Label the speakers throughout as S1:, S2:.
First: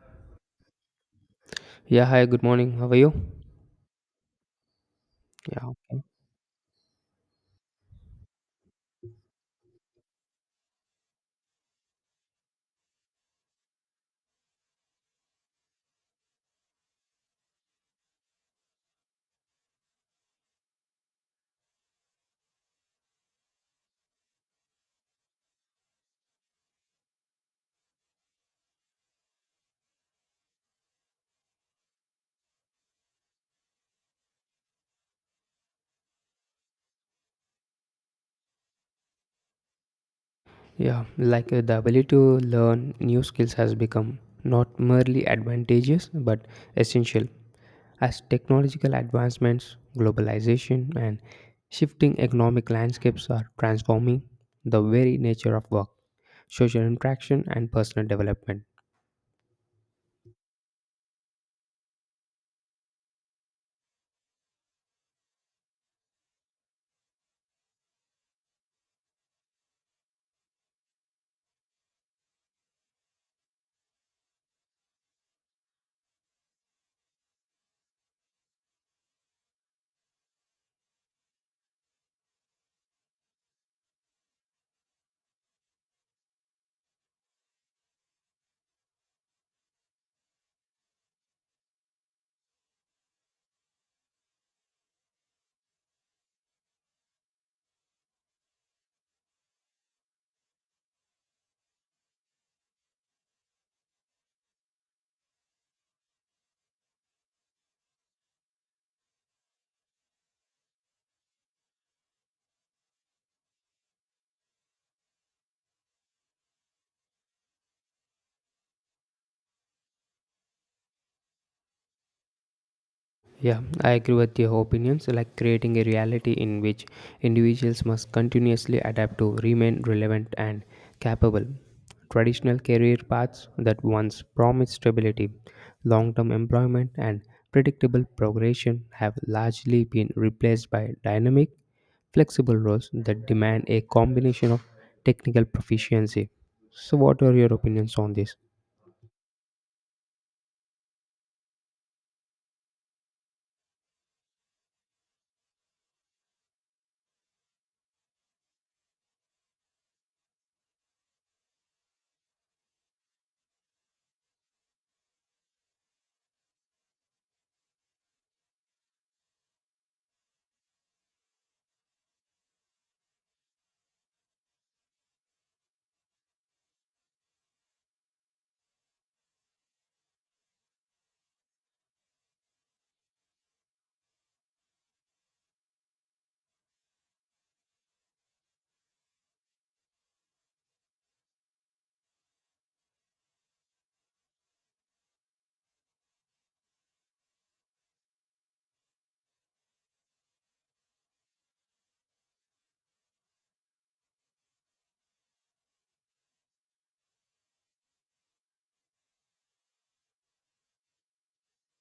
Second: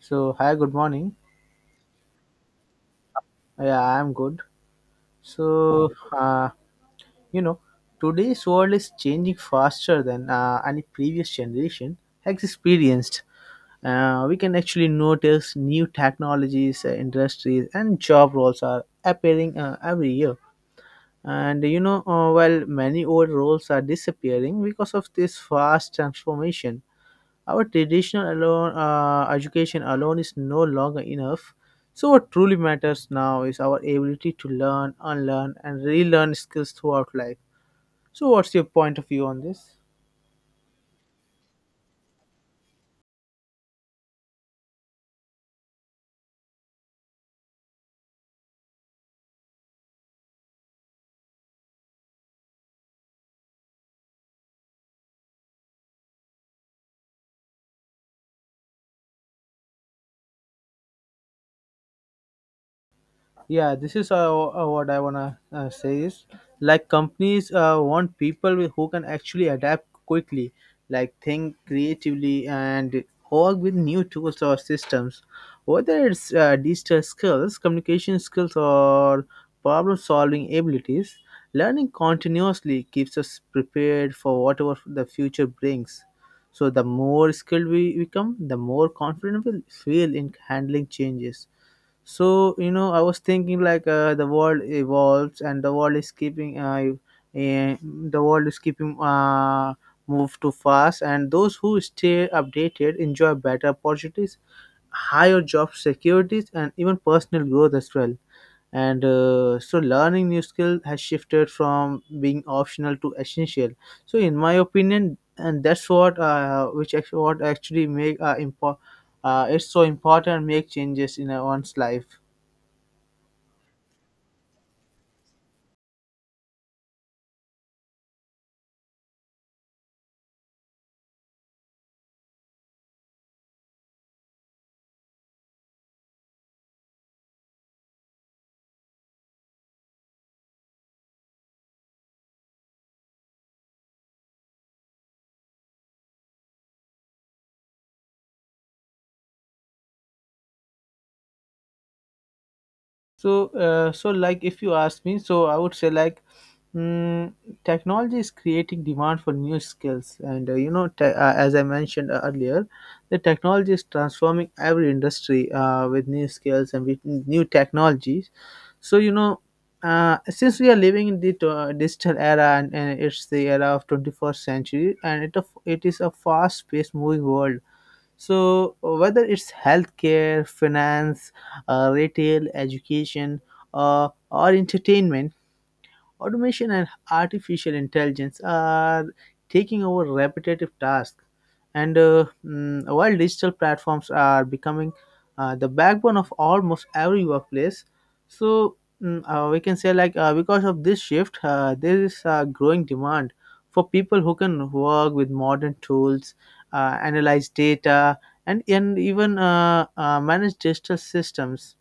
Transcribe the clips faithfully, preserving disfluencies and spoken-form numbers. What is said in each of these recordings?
S1: So, hi, good morning.
S2: Yeah, hi, good morning. How are you?
S1: Yeah, I'm good.
S2: Yeah.
S1: So, uh, you know, Today's world is changing faster than uh, any previous generation has experienced. Uh, we can actually notice new technologies, uh, industries, and job roles are appearing uh, every year. And you know, uh, while many old roles are disappearing because of this fast transformation, our traditional alone, uh, education alone is no longer enough. So, what truly matters now is our ability to learn, unlearn, and relearn skills throughout life. So, what's your point of view on this?
S2: Yeah, like uh, the ability to learn new skills has become not merely advantageous but essential as technological advancements, globalization, and shifting economic landscapes are transforming the very nature of work, social interaction, and personal development.
S1: Yeah, this is uh, uh, what I want to uh, say is like companies uh, want people with- who can actually adapt quickly, like think creatively and work with new tools or systems, whether it's uh, digital skills, communication skills, or problem solving abilities. Learning continuously keeps us prepared for whatever the future brings, so the more skilled we become, the more confident we feel in handling changes. So you know I was thinking like uh, the world evolves and the world is keeping uh, eh, the world is keeping uh, move too fast, and those who stay updated enjoy better opportunities, higher job securities, and even personal growth as well. And uh, so learning new skill has shifted from being optional to essential. So in my opinion, and that's what uh, which actually what actually make uh, impo- uh, it's so important make changes in uh, one's life.
S2: Yeah, I agree with your opinions, like creating a reality in which individuals must continuously adapt to remain relevant and capable. Traditional career paths that once promised stability, long term employment, and predictable progression have largely been replaced by dynamic, flexible roles that demand a combination of technical proficiency. So, what are your opinions on this?
S1: So, uh, so like if you ask me, so I would say like mm, technology is creating demand for new skills, and uh, you know, te- uh, as I mentioned uh, earlier, the technology is transforming every industry uh, with new skills and with new technologies. So you know. Uh, since we are living in the uh, digital era, and, and it's the era of twenty-first century, and it, of- it is a fast-paced moving world, so whether it's healthcare, finance, uh, retail, education, uh, or entertainment, automation and artificial intelligence are taking over repetitive tasks, and uh, mm, while digital platforms are becoming uh, the backbone of almost every workplace. So mm, uh, we can say like uh, because of this shift, uh, there is a growing demand for people who can work with modern tools, uh, analyze data, and, and even uh, uh, manage digital systems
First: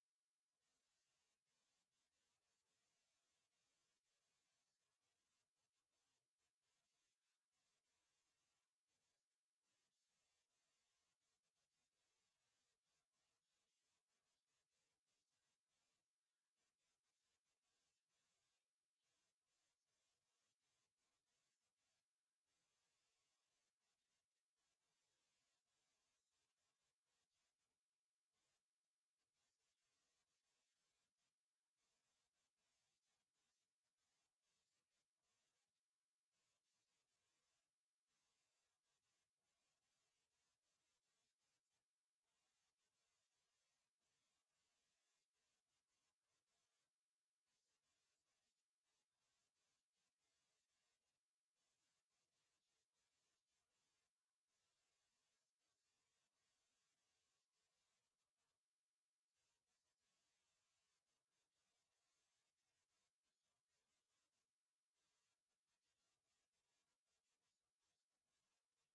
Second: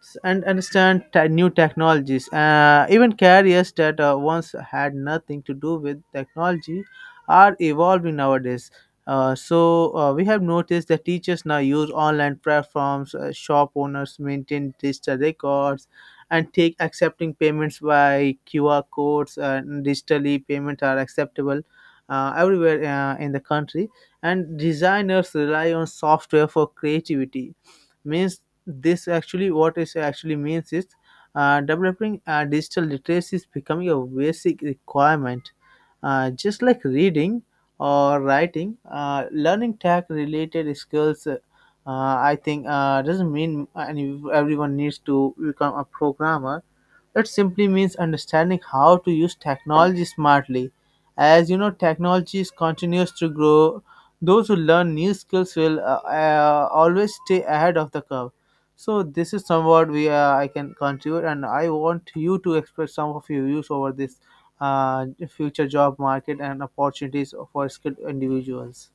S1: s- and understand te- new technologies. Uh, even careers that uh, once had nothing to do with technology are evolving nowadays. Uh, so uh, we have noticed that teachers now use online platforms, uh, shop owners maintain digital records, and take accepting payments by Q R codes. uh, And digitally, payments are acceptable uh, everywhere uh, in the country. And designers rely on software for creativity, means this actually what is actually means is uh, developing uh, digital literacy is becoming a basic requirement, uh, just like reading or writing. Uh, learning tech related skills, uh, I think, uh, doesn't mean any, everyone needs to become a programmer. That simply means understanding how to use technology smartly. As you know, technology is continues to grow. Those who learn new skills will uh, uh, always stay ahead of the curve. So this is somewhat we uh, I can contribute, and I want you to express some of your views over this uh, future job market and opportunities for skilled individuals.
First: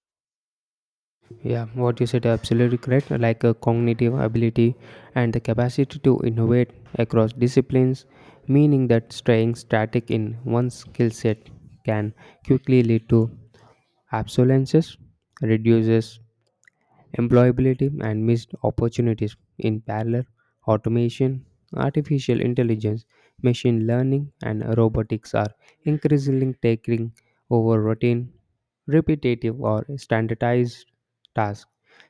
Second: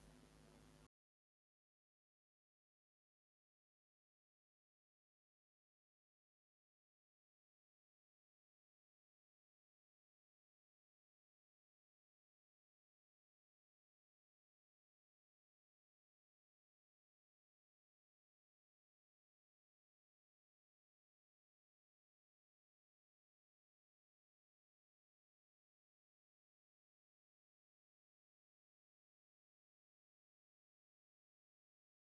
S2: Yeah, what you said absolutely correct. Like a cognitive ability and the capacity to innovate across disciplines, meaning that staying static in one skill set can quickly lead to obsolescence, reduces employability, and missed opportunities. In parallel, automation, artificial intelligence, machine learning, and robotics are increasingly taking over routine, repetitive, or standardized tasks,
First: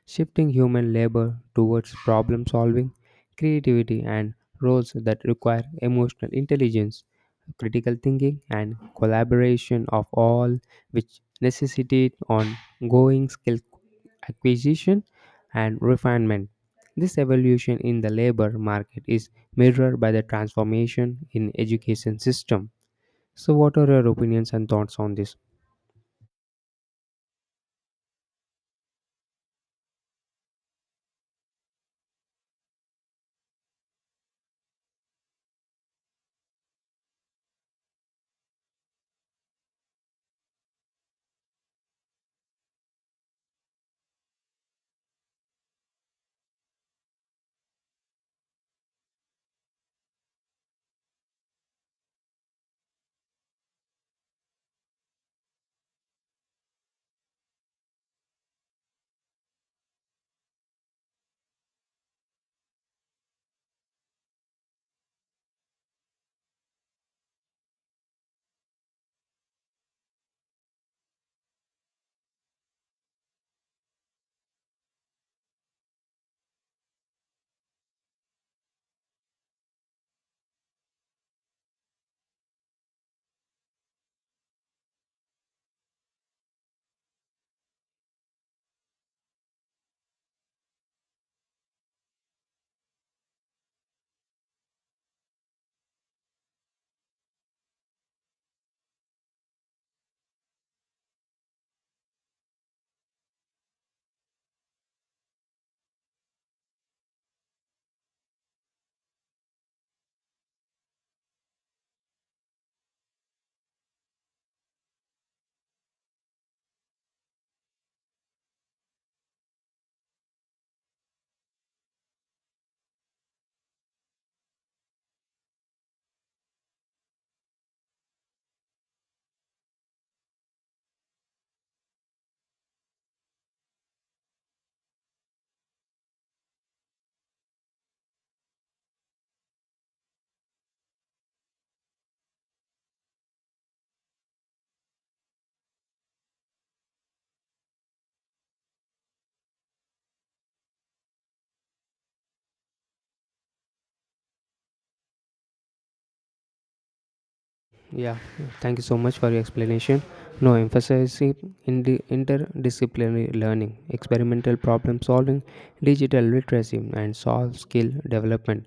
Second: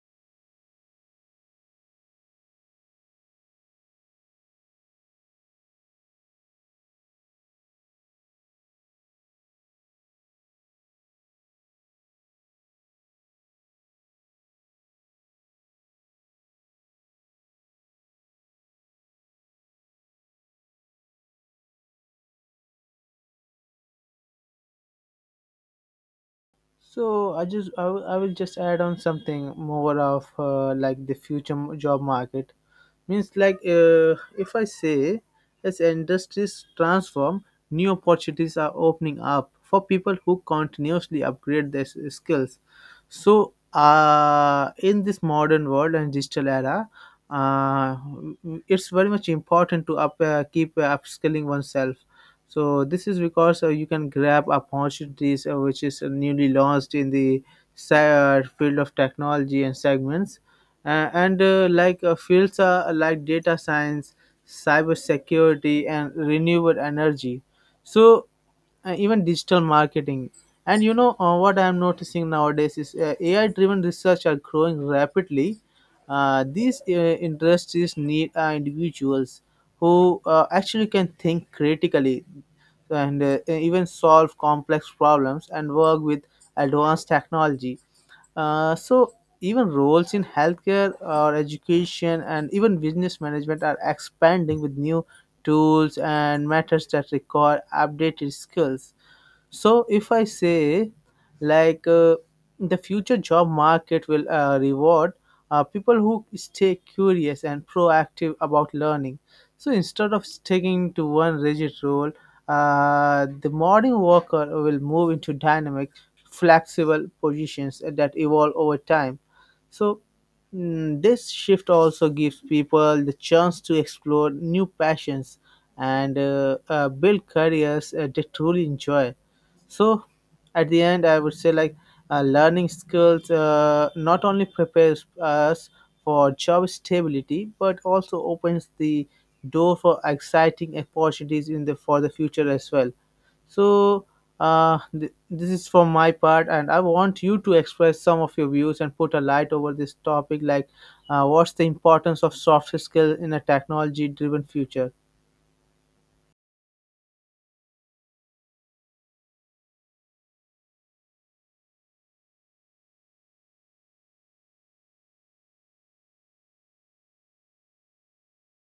S2: shifting human labor towards problem solving, creativity, and roles that require emotional intelligence, critical thinking, and collaboration of all which necessitate ongoing skill acquisition and refinement. This evolution in the labor market is mirrored by the transformation in education system. So, what are your opinions and thoughts on this?
S1: So I just I, will- I will just add on something more of uh, like the future m- job market, means like uh, if I say, as industries transform, new opportunities are opening up for people who continuously upgrade their s- skills. So uh, in this modern world and digital era, uh, it's very much important to up uh, keep uh, upskilling oneself. So this is because uh, you can grab opportunities uh, which is uh, newly launched in the se- uh, field of technology and segments, uh, and uh, like uh, fields uh, like data science, cybersecurity, and renewable energy. So uh, even digital marketing. And you know, uh, what I'm noticing nowadays is uh, A I-driven research are growing rapidly. Uh, these uh, Industries need uh, individuals who uh, actually can think critically and uh, even solve complex problems and work with advanced technology. Uh, so Even roles in healthcare or education and even business management are expanding with new tools and methods that require updated skills. So, if I say, like, uh, the future job market will uh, reward uh, people who stay curious and proactive about learning. So, instead of sticking to one rigid role, uh, the modern worker will move into dynamic, flexible positions that evolve over time. So, mm, this shift also gives people the chance to explore new passions and uh, uh, build careers uh, they truly enjoy. So at the end I would say like uh, learning skills uh, not only prepares us for job stability, but also opens the door for exciting opportunities in the for the future as well. So uh, th- this is from my part, and I want you to express some of your views and put a light over this topic, like uh, what's the importance of soft skills in a technology driven future.
S2: Yeah, thank you so much for your explanation. No, emphasizing in the interdisciplinary learning, experimental problem solving, digital literacy, and soft skill development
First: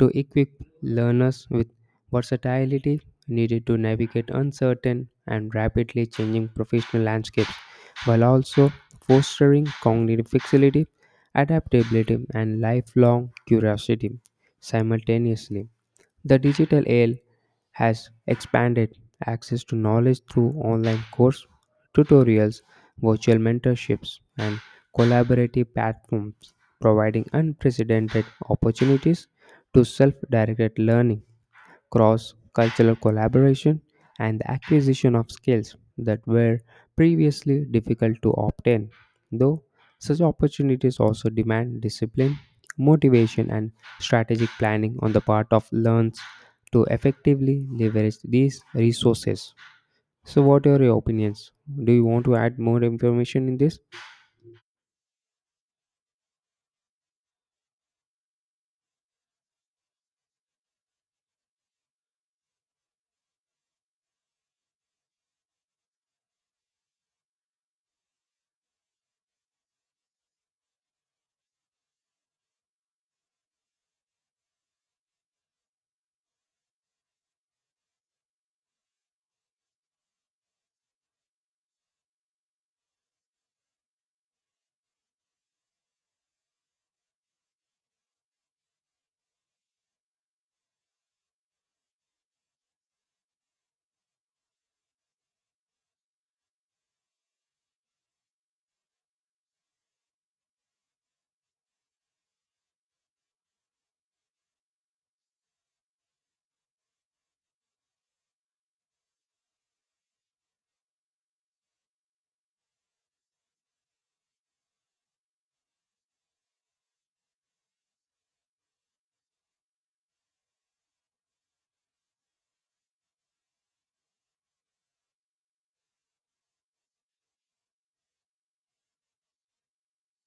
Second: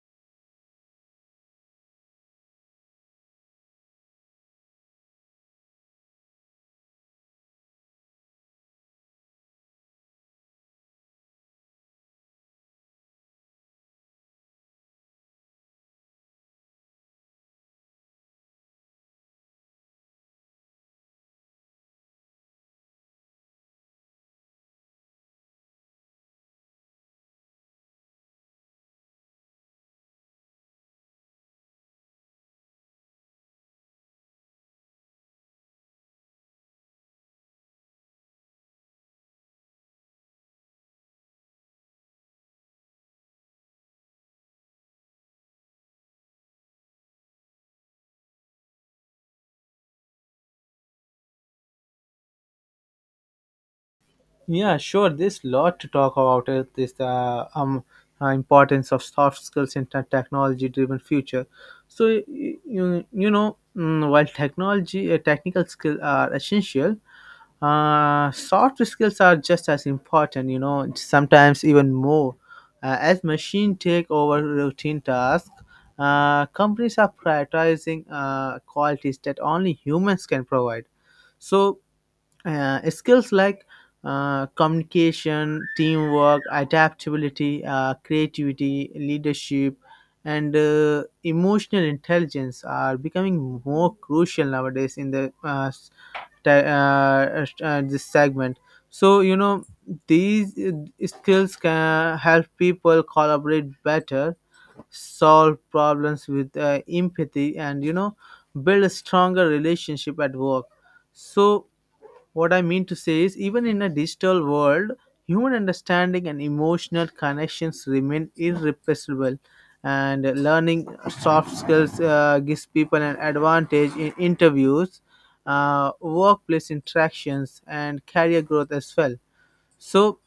S2: to equip learners with versatility needed to navigate uncertain and rapidly changing professional landscapes while also fostering cognitive flexibility, adaptability, and lifelong curiosity simultaneously. The digital age has expanded access to knowledge through online course, tutorials, virtual mentorships, and collaborative platforms, providing unprecedented opportunities to self directed learning cross cultural collaboration, and the acquisition of skills that were previously difficult to obtain. Though such opportunities also demand discipline, motivation, and strategic planning on the part of learners to effectively leverage these resources. So, what are your opinions? Do you want to add more information in this?
S1: Yeah, sure. There's a lot to talk about. It This uh, um uh, Importance of soft skills in a technology-driven future. So y- y- you you know, mm, while technology uh, technical skills are essential, uh, soft skills are just as important. You know, sometimes even more. Uh, as machine take over routine tasks, uh, companies are prioritizing uh, qualities that only humans can provide. So uh, skills like uh, communication, teamwork, adaptability, uh, creativity, leadership, and uh, emotional intelligence are becoming more crucial nowadays in the uh, s- te- uh, uh, this segment. So you know, these uh, skills can help people collaborate better, solve problems with uh, empathy, and you know, build a stronger relationship at work. So what I mean to say is, even in a digital world, human understanding and emotional connections remain irreplaceable. And learning soft skills uh, gives people an advantage in interviews, uh, workplace interactions, and career growth as well. So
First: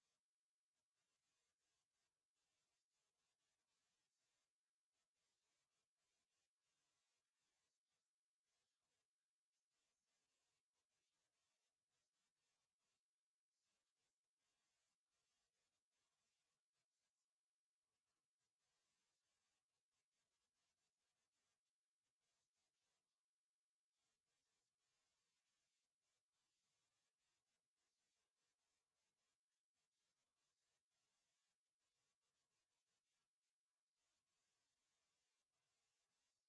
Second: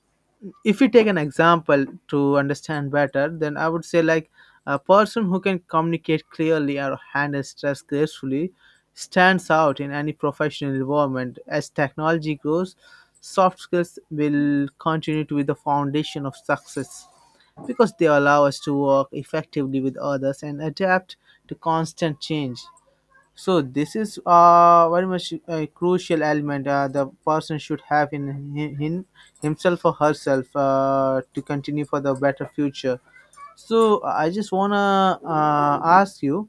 S1: if we take an example to understand better, then I would say like a person who can communicate clearly or handle stress gracefully stands out in any professional environment. As technology grows, soft skills will continue to be the foundation of success, because they allow us to work effectively with others and adapt to constant change. So this is uh, very much a crucial element uh, the person should have in, in, in himself or herself uh, to continue for the better future. So I just wanna uh, ask you,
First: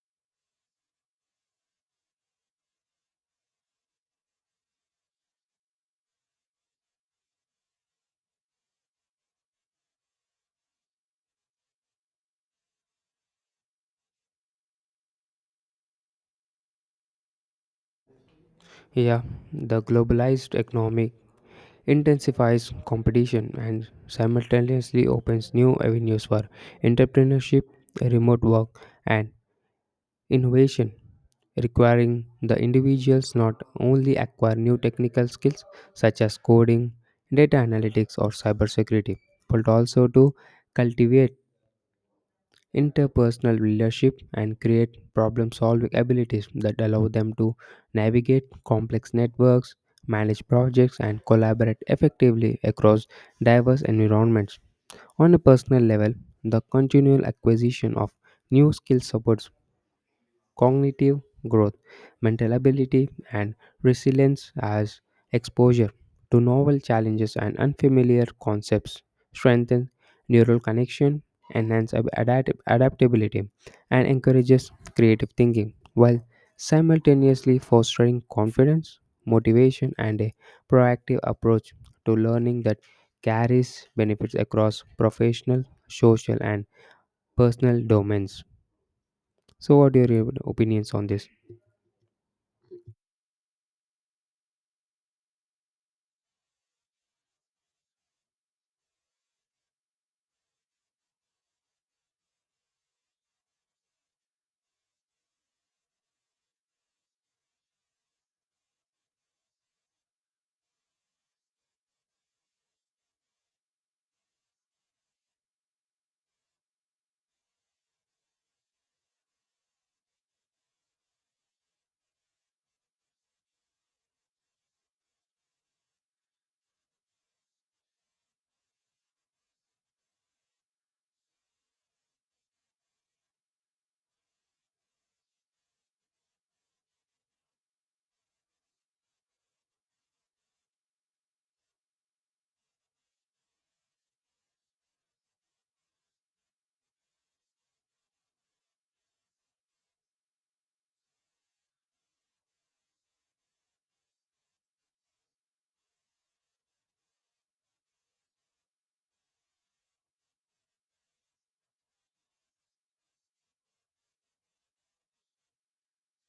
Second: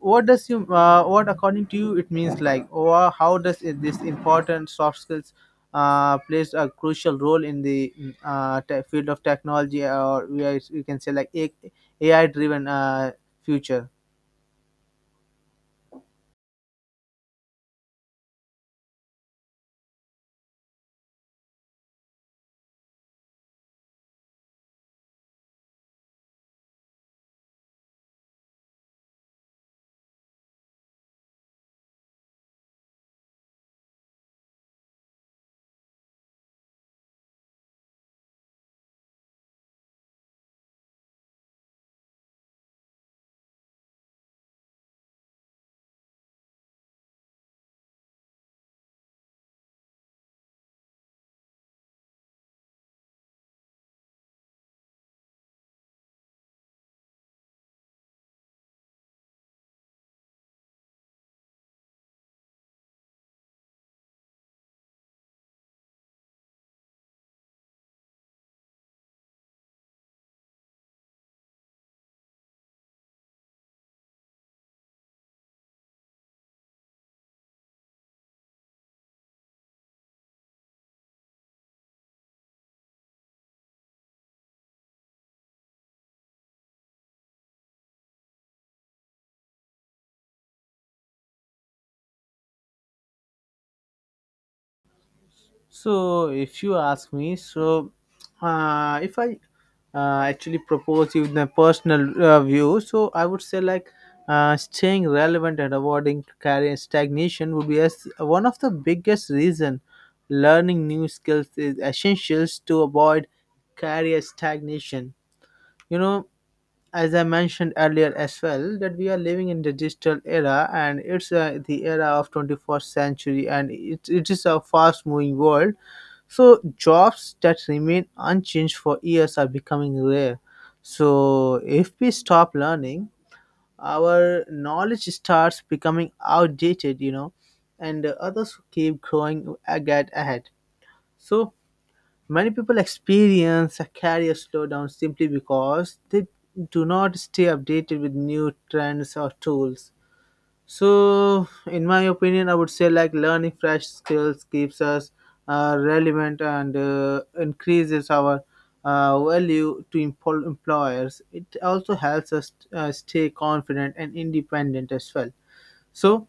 S1: what does you uh, what according to you it means, like, or how does it, this important soft skills uh, plays a crucial role in the mm, uh, te- field of technology, or we, are, we can say like A I driven uh, future?
S2: Yeah, the globalized economy intensifies competition and simultaneously opens new avenues for entrepreneurship, remote work, and innovation, requiring the individuals not only acquire new technical skills such as coding, data analytics, or cybersecurity, but also to cultivate interpersonal leadership and create problem solving abilities that allow them to navigate complex networks, manage projects, and collaborate effectively across diverse environments. On a personal level, the continual acquisition of new skills supports cognitive growth, mental ability, and resilience as exposure to novel challenges and unfamiliar concepts strengthens neural connection, enhances adapt- adaptability, and encourages creative thinking, while simultaneously fostering confidence, motivation, and a proactive approach to learning that carries benefits across professional, social, and personal domains. So, what are your opinions on this?
S1: So, if you ask me, so uh, if I uh, actually propose you my personal uh, view, so I would say like uh, staying relevant and avoiding career stagnation would be as one of the biggest reason. Learning new skills is essential to avoid career stagnation. You know, as I mentioned earlier as well, that we are living in the digital era, and it's uh, the era of twenty-first century, and it, it is a fast-moving world. So jobs that remain unchanged for years are becoming rare. So if we stop learning, our knowledge starts becoming outdated, you know, and others keep growing a- get ahead. So many people experience a career slowdown simply because they do not stay updated with new trends or tools. So, in my opinion, I would say like learning fresh skills keeps us uh, relevant and uh, increases our uh, value to empl- employers. It also helps us uh, stay confident and independent as well. So,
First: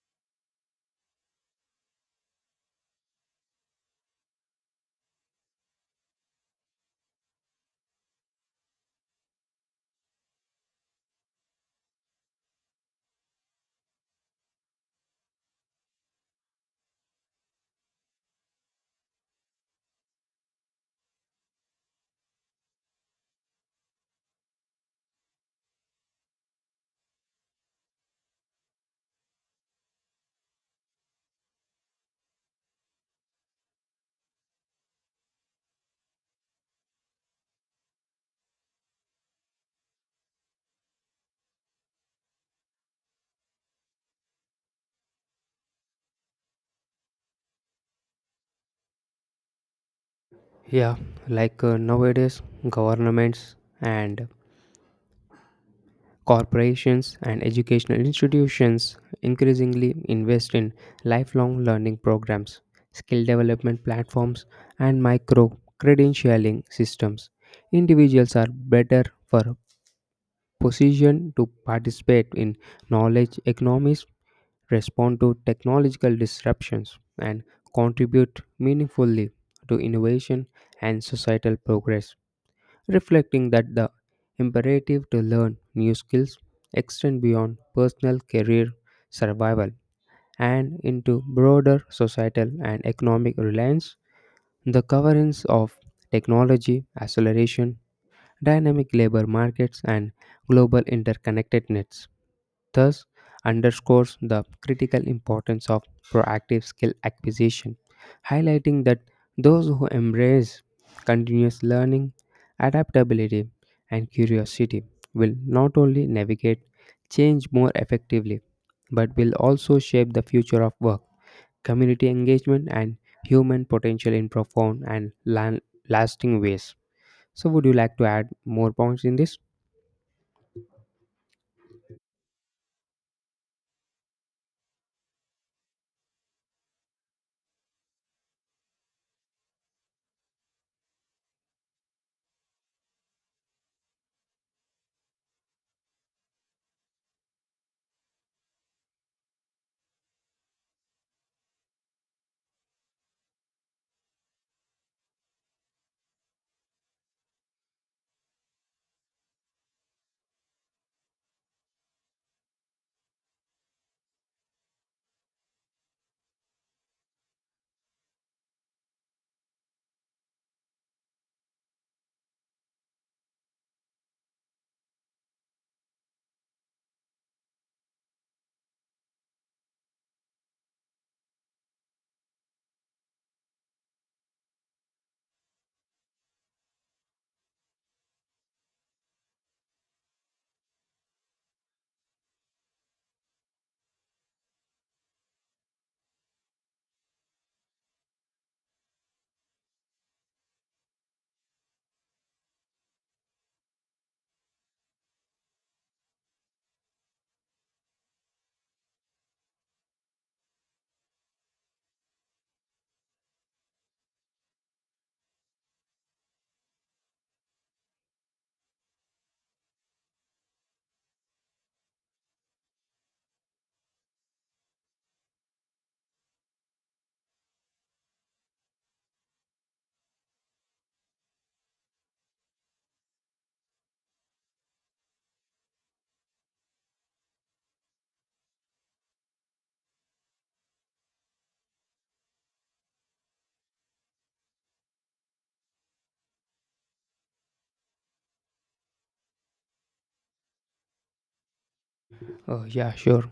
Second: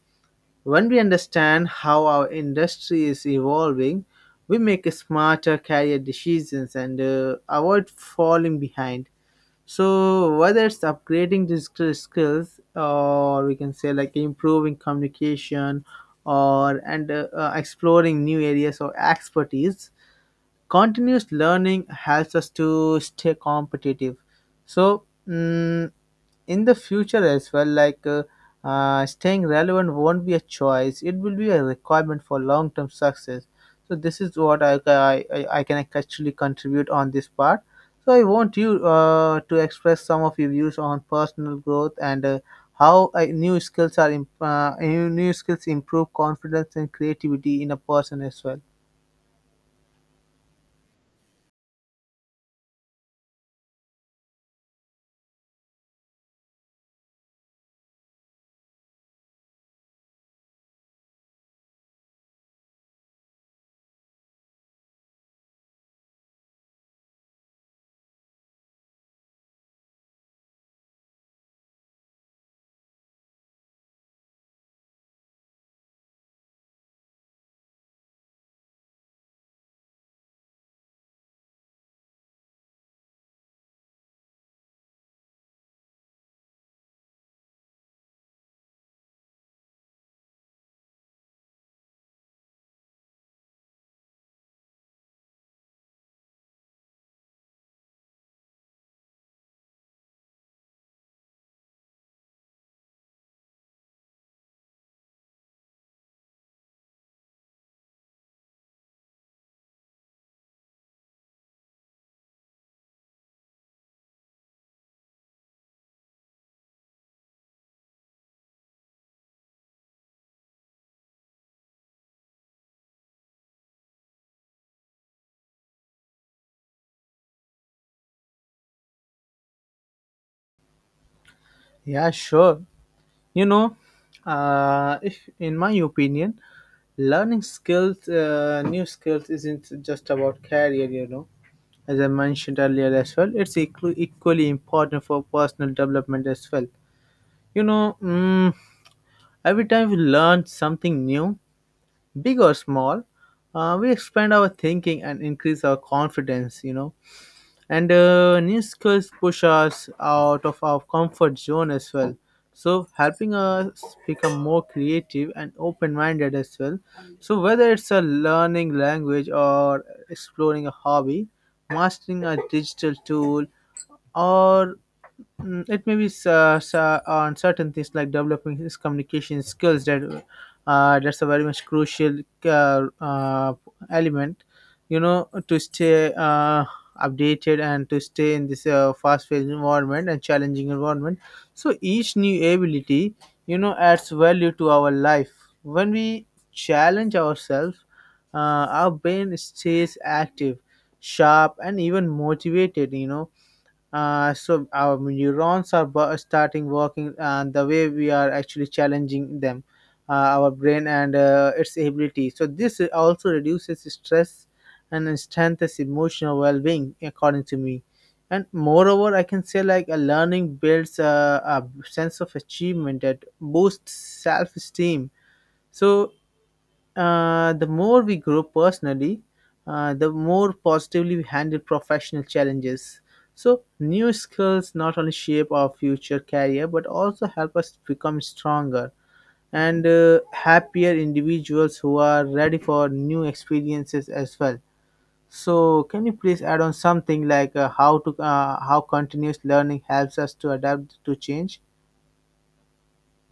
S1: when we understand how our industry is evolving, we make smarter career decisions and uh, avoid falling behind. So, whether it's upgrading these skill- skills, or we can say like improving communication, or and uh, uh, exploring new areas of expertise, continuous learning helps us to stay competitive. So mm, in the future as well, like uh, uh, staying relevant won't be a choice, it will be a requirement for long-term success. So this is what i, I, I I can actually contribute on this part. So I want you uh, to express some of your views on personal growth and uh, how uh, new skills are imp- uh, new new skills improve confidence and creativity in a person as well.
S2: Yeah, like uh, nowadays, governments and corporations and educational institutions increasingly invest in lifelong learning programs, skill development platforms, and micro credentialing systems. Individuals are better for position to participate in knowledge economies, respond to technological disruptions, and contribute meaningfully to innovation and societal progress reflecting that the imperative to learn new skills extend beyond personal career survival and into broader societal and economic reliance. The coverings of technology, acceleration, dynamic labor markets, and global interconnectedness thus underscores the critical importance of proactive skill acquisition, highlighting that those who embrace continuous learning, adaptability, and curiosity will not only navigate change more effectively, but will also shape the future of work, community engagement, and human potential in profound and lan- lasting ways. So, would you like to add more points in this?
S1: Yeah, sure. You know, uh, if in my opinion, learning skills, uh, new skills, isn't just about career. You know, as I mentioned earlier as well, it's equ- equally important for personal development as well. You know, mm, every time we learn something new, big or small, uh, we expand our thinking and increase our confidence. You know, and uh, new skills push us out of our comfort zone as well, so helping us become more creative and open-minded as well. So whether it's a learning language, or exploring a hobby, mastering a digital tool, or mm, it may be s- uh, s- uh, on certain things like developing his communication skills, that uh, that's a very much crucial uh, uh, element, you know, to stay uh, updated and to stay in this uh, fast-paced environment and challenging environment. So each new ability, you know, adds value to our life. When we challenge ourselves, uh, our brain stays active, sharp, and even motivated, you know. Uh, so our neurons are bu- starting working, and the way we are actually challenging them, uh, our brain and uh, its ability, so this also reduces stress and strengthens emotional well-being, according to me. And moreover, I can say like a learning builds a, a sense of achievement that boosts self-esteem. So uh, the more we grow personally, uh, the more positively we handle professional challenges. So, new skills not only shape our future career, but also help us become stronger and uh, happier individuals who are ready for new experiences as well. So, can you please add on something like uh, how to uh, how continuous learning helps us to adapt to change?
S2: Uh, yeah, sure.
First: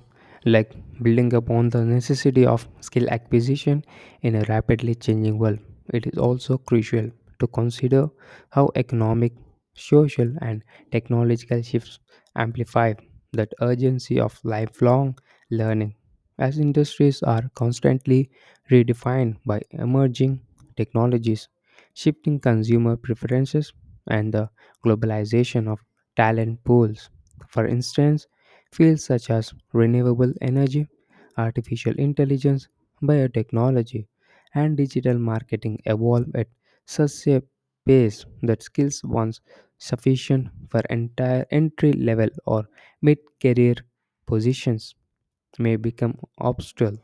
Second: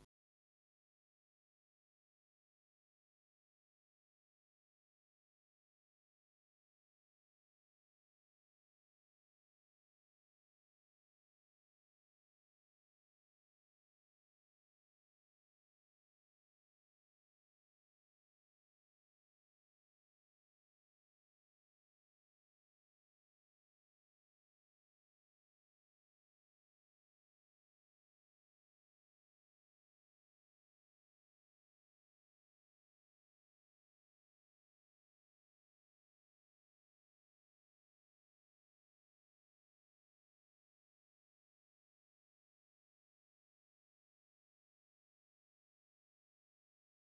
S2: Like building upon the necessity of skill acquisition in a rapidly changing world, it is also crucial to consider how economic, social, and technological shifts amplify that urgency of lifelong learning. As industries are constantly redefined by emerging technologies, shifting consumer preferences, and the globalization of talent pools. For instance, fields such as renewable energy, artificial intelligence, biotechnology, and digital marketing evolve at such a pace that skills once sufficient for entire entry level or mid career positions may become obstacle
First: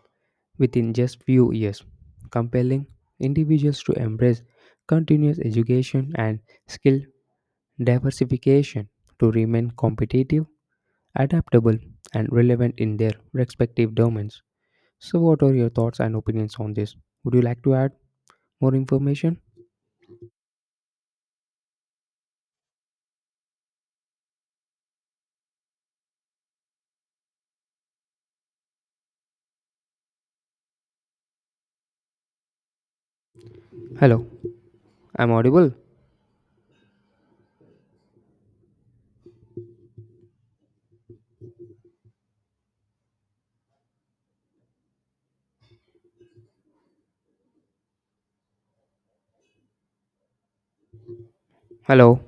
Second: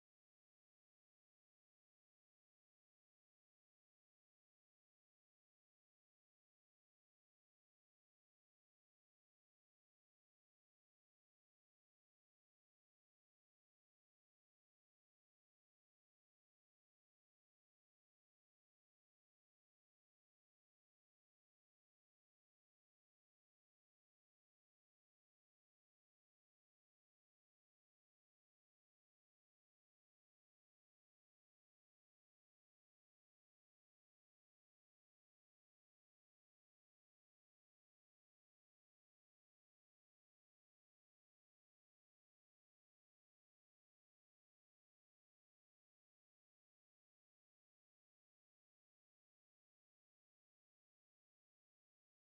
S2: within just few years, compelling individuals to embrace continuous education and skill diversification to remain competitive adaptable, and relevant in their respective domains. So, what are your thoughts and opinions on this? Would you like to add more information? Hello, I'm audible. Hello,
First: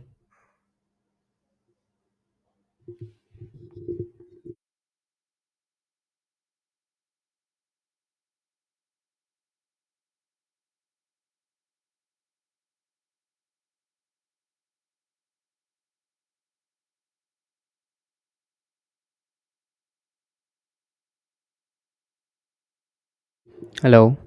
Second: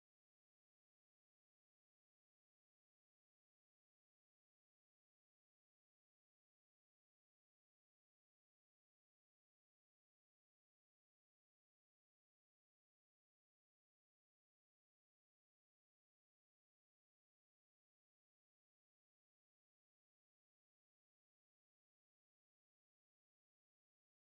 S2: hello.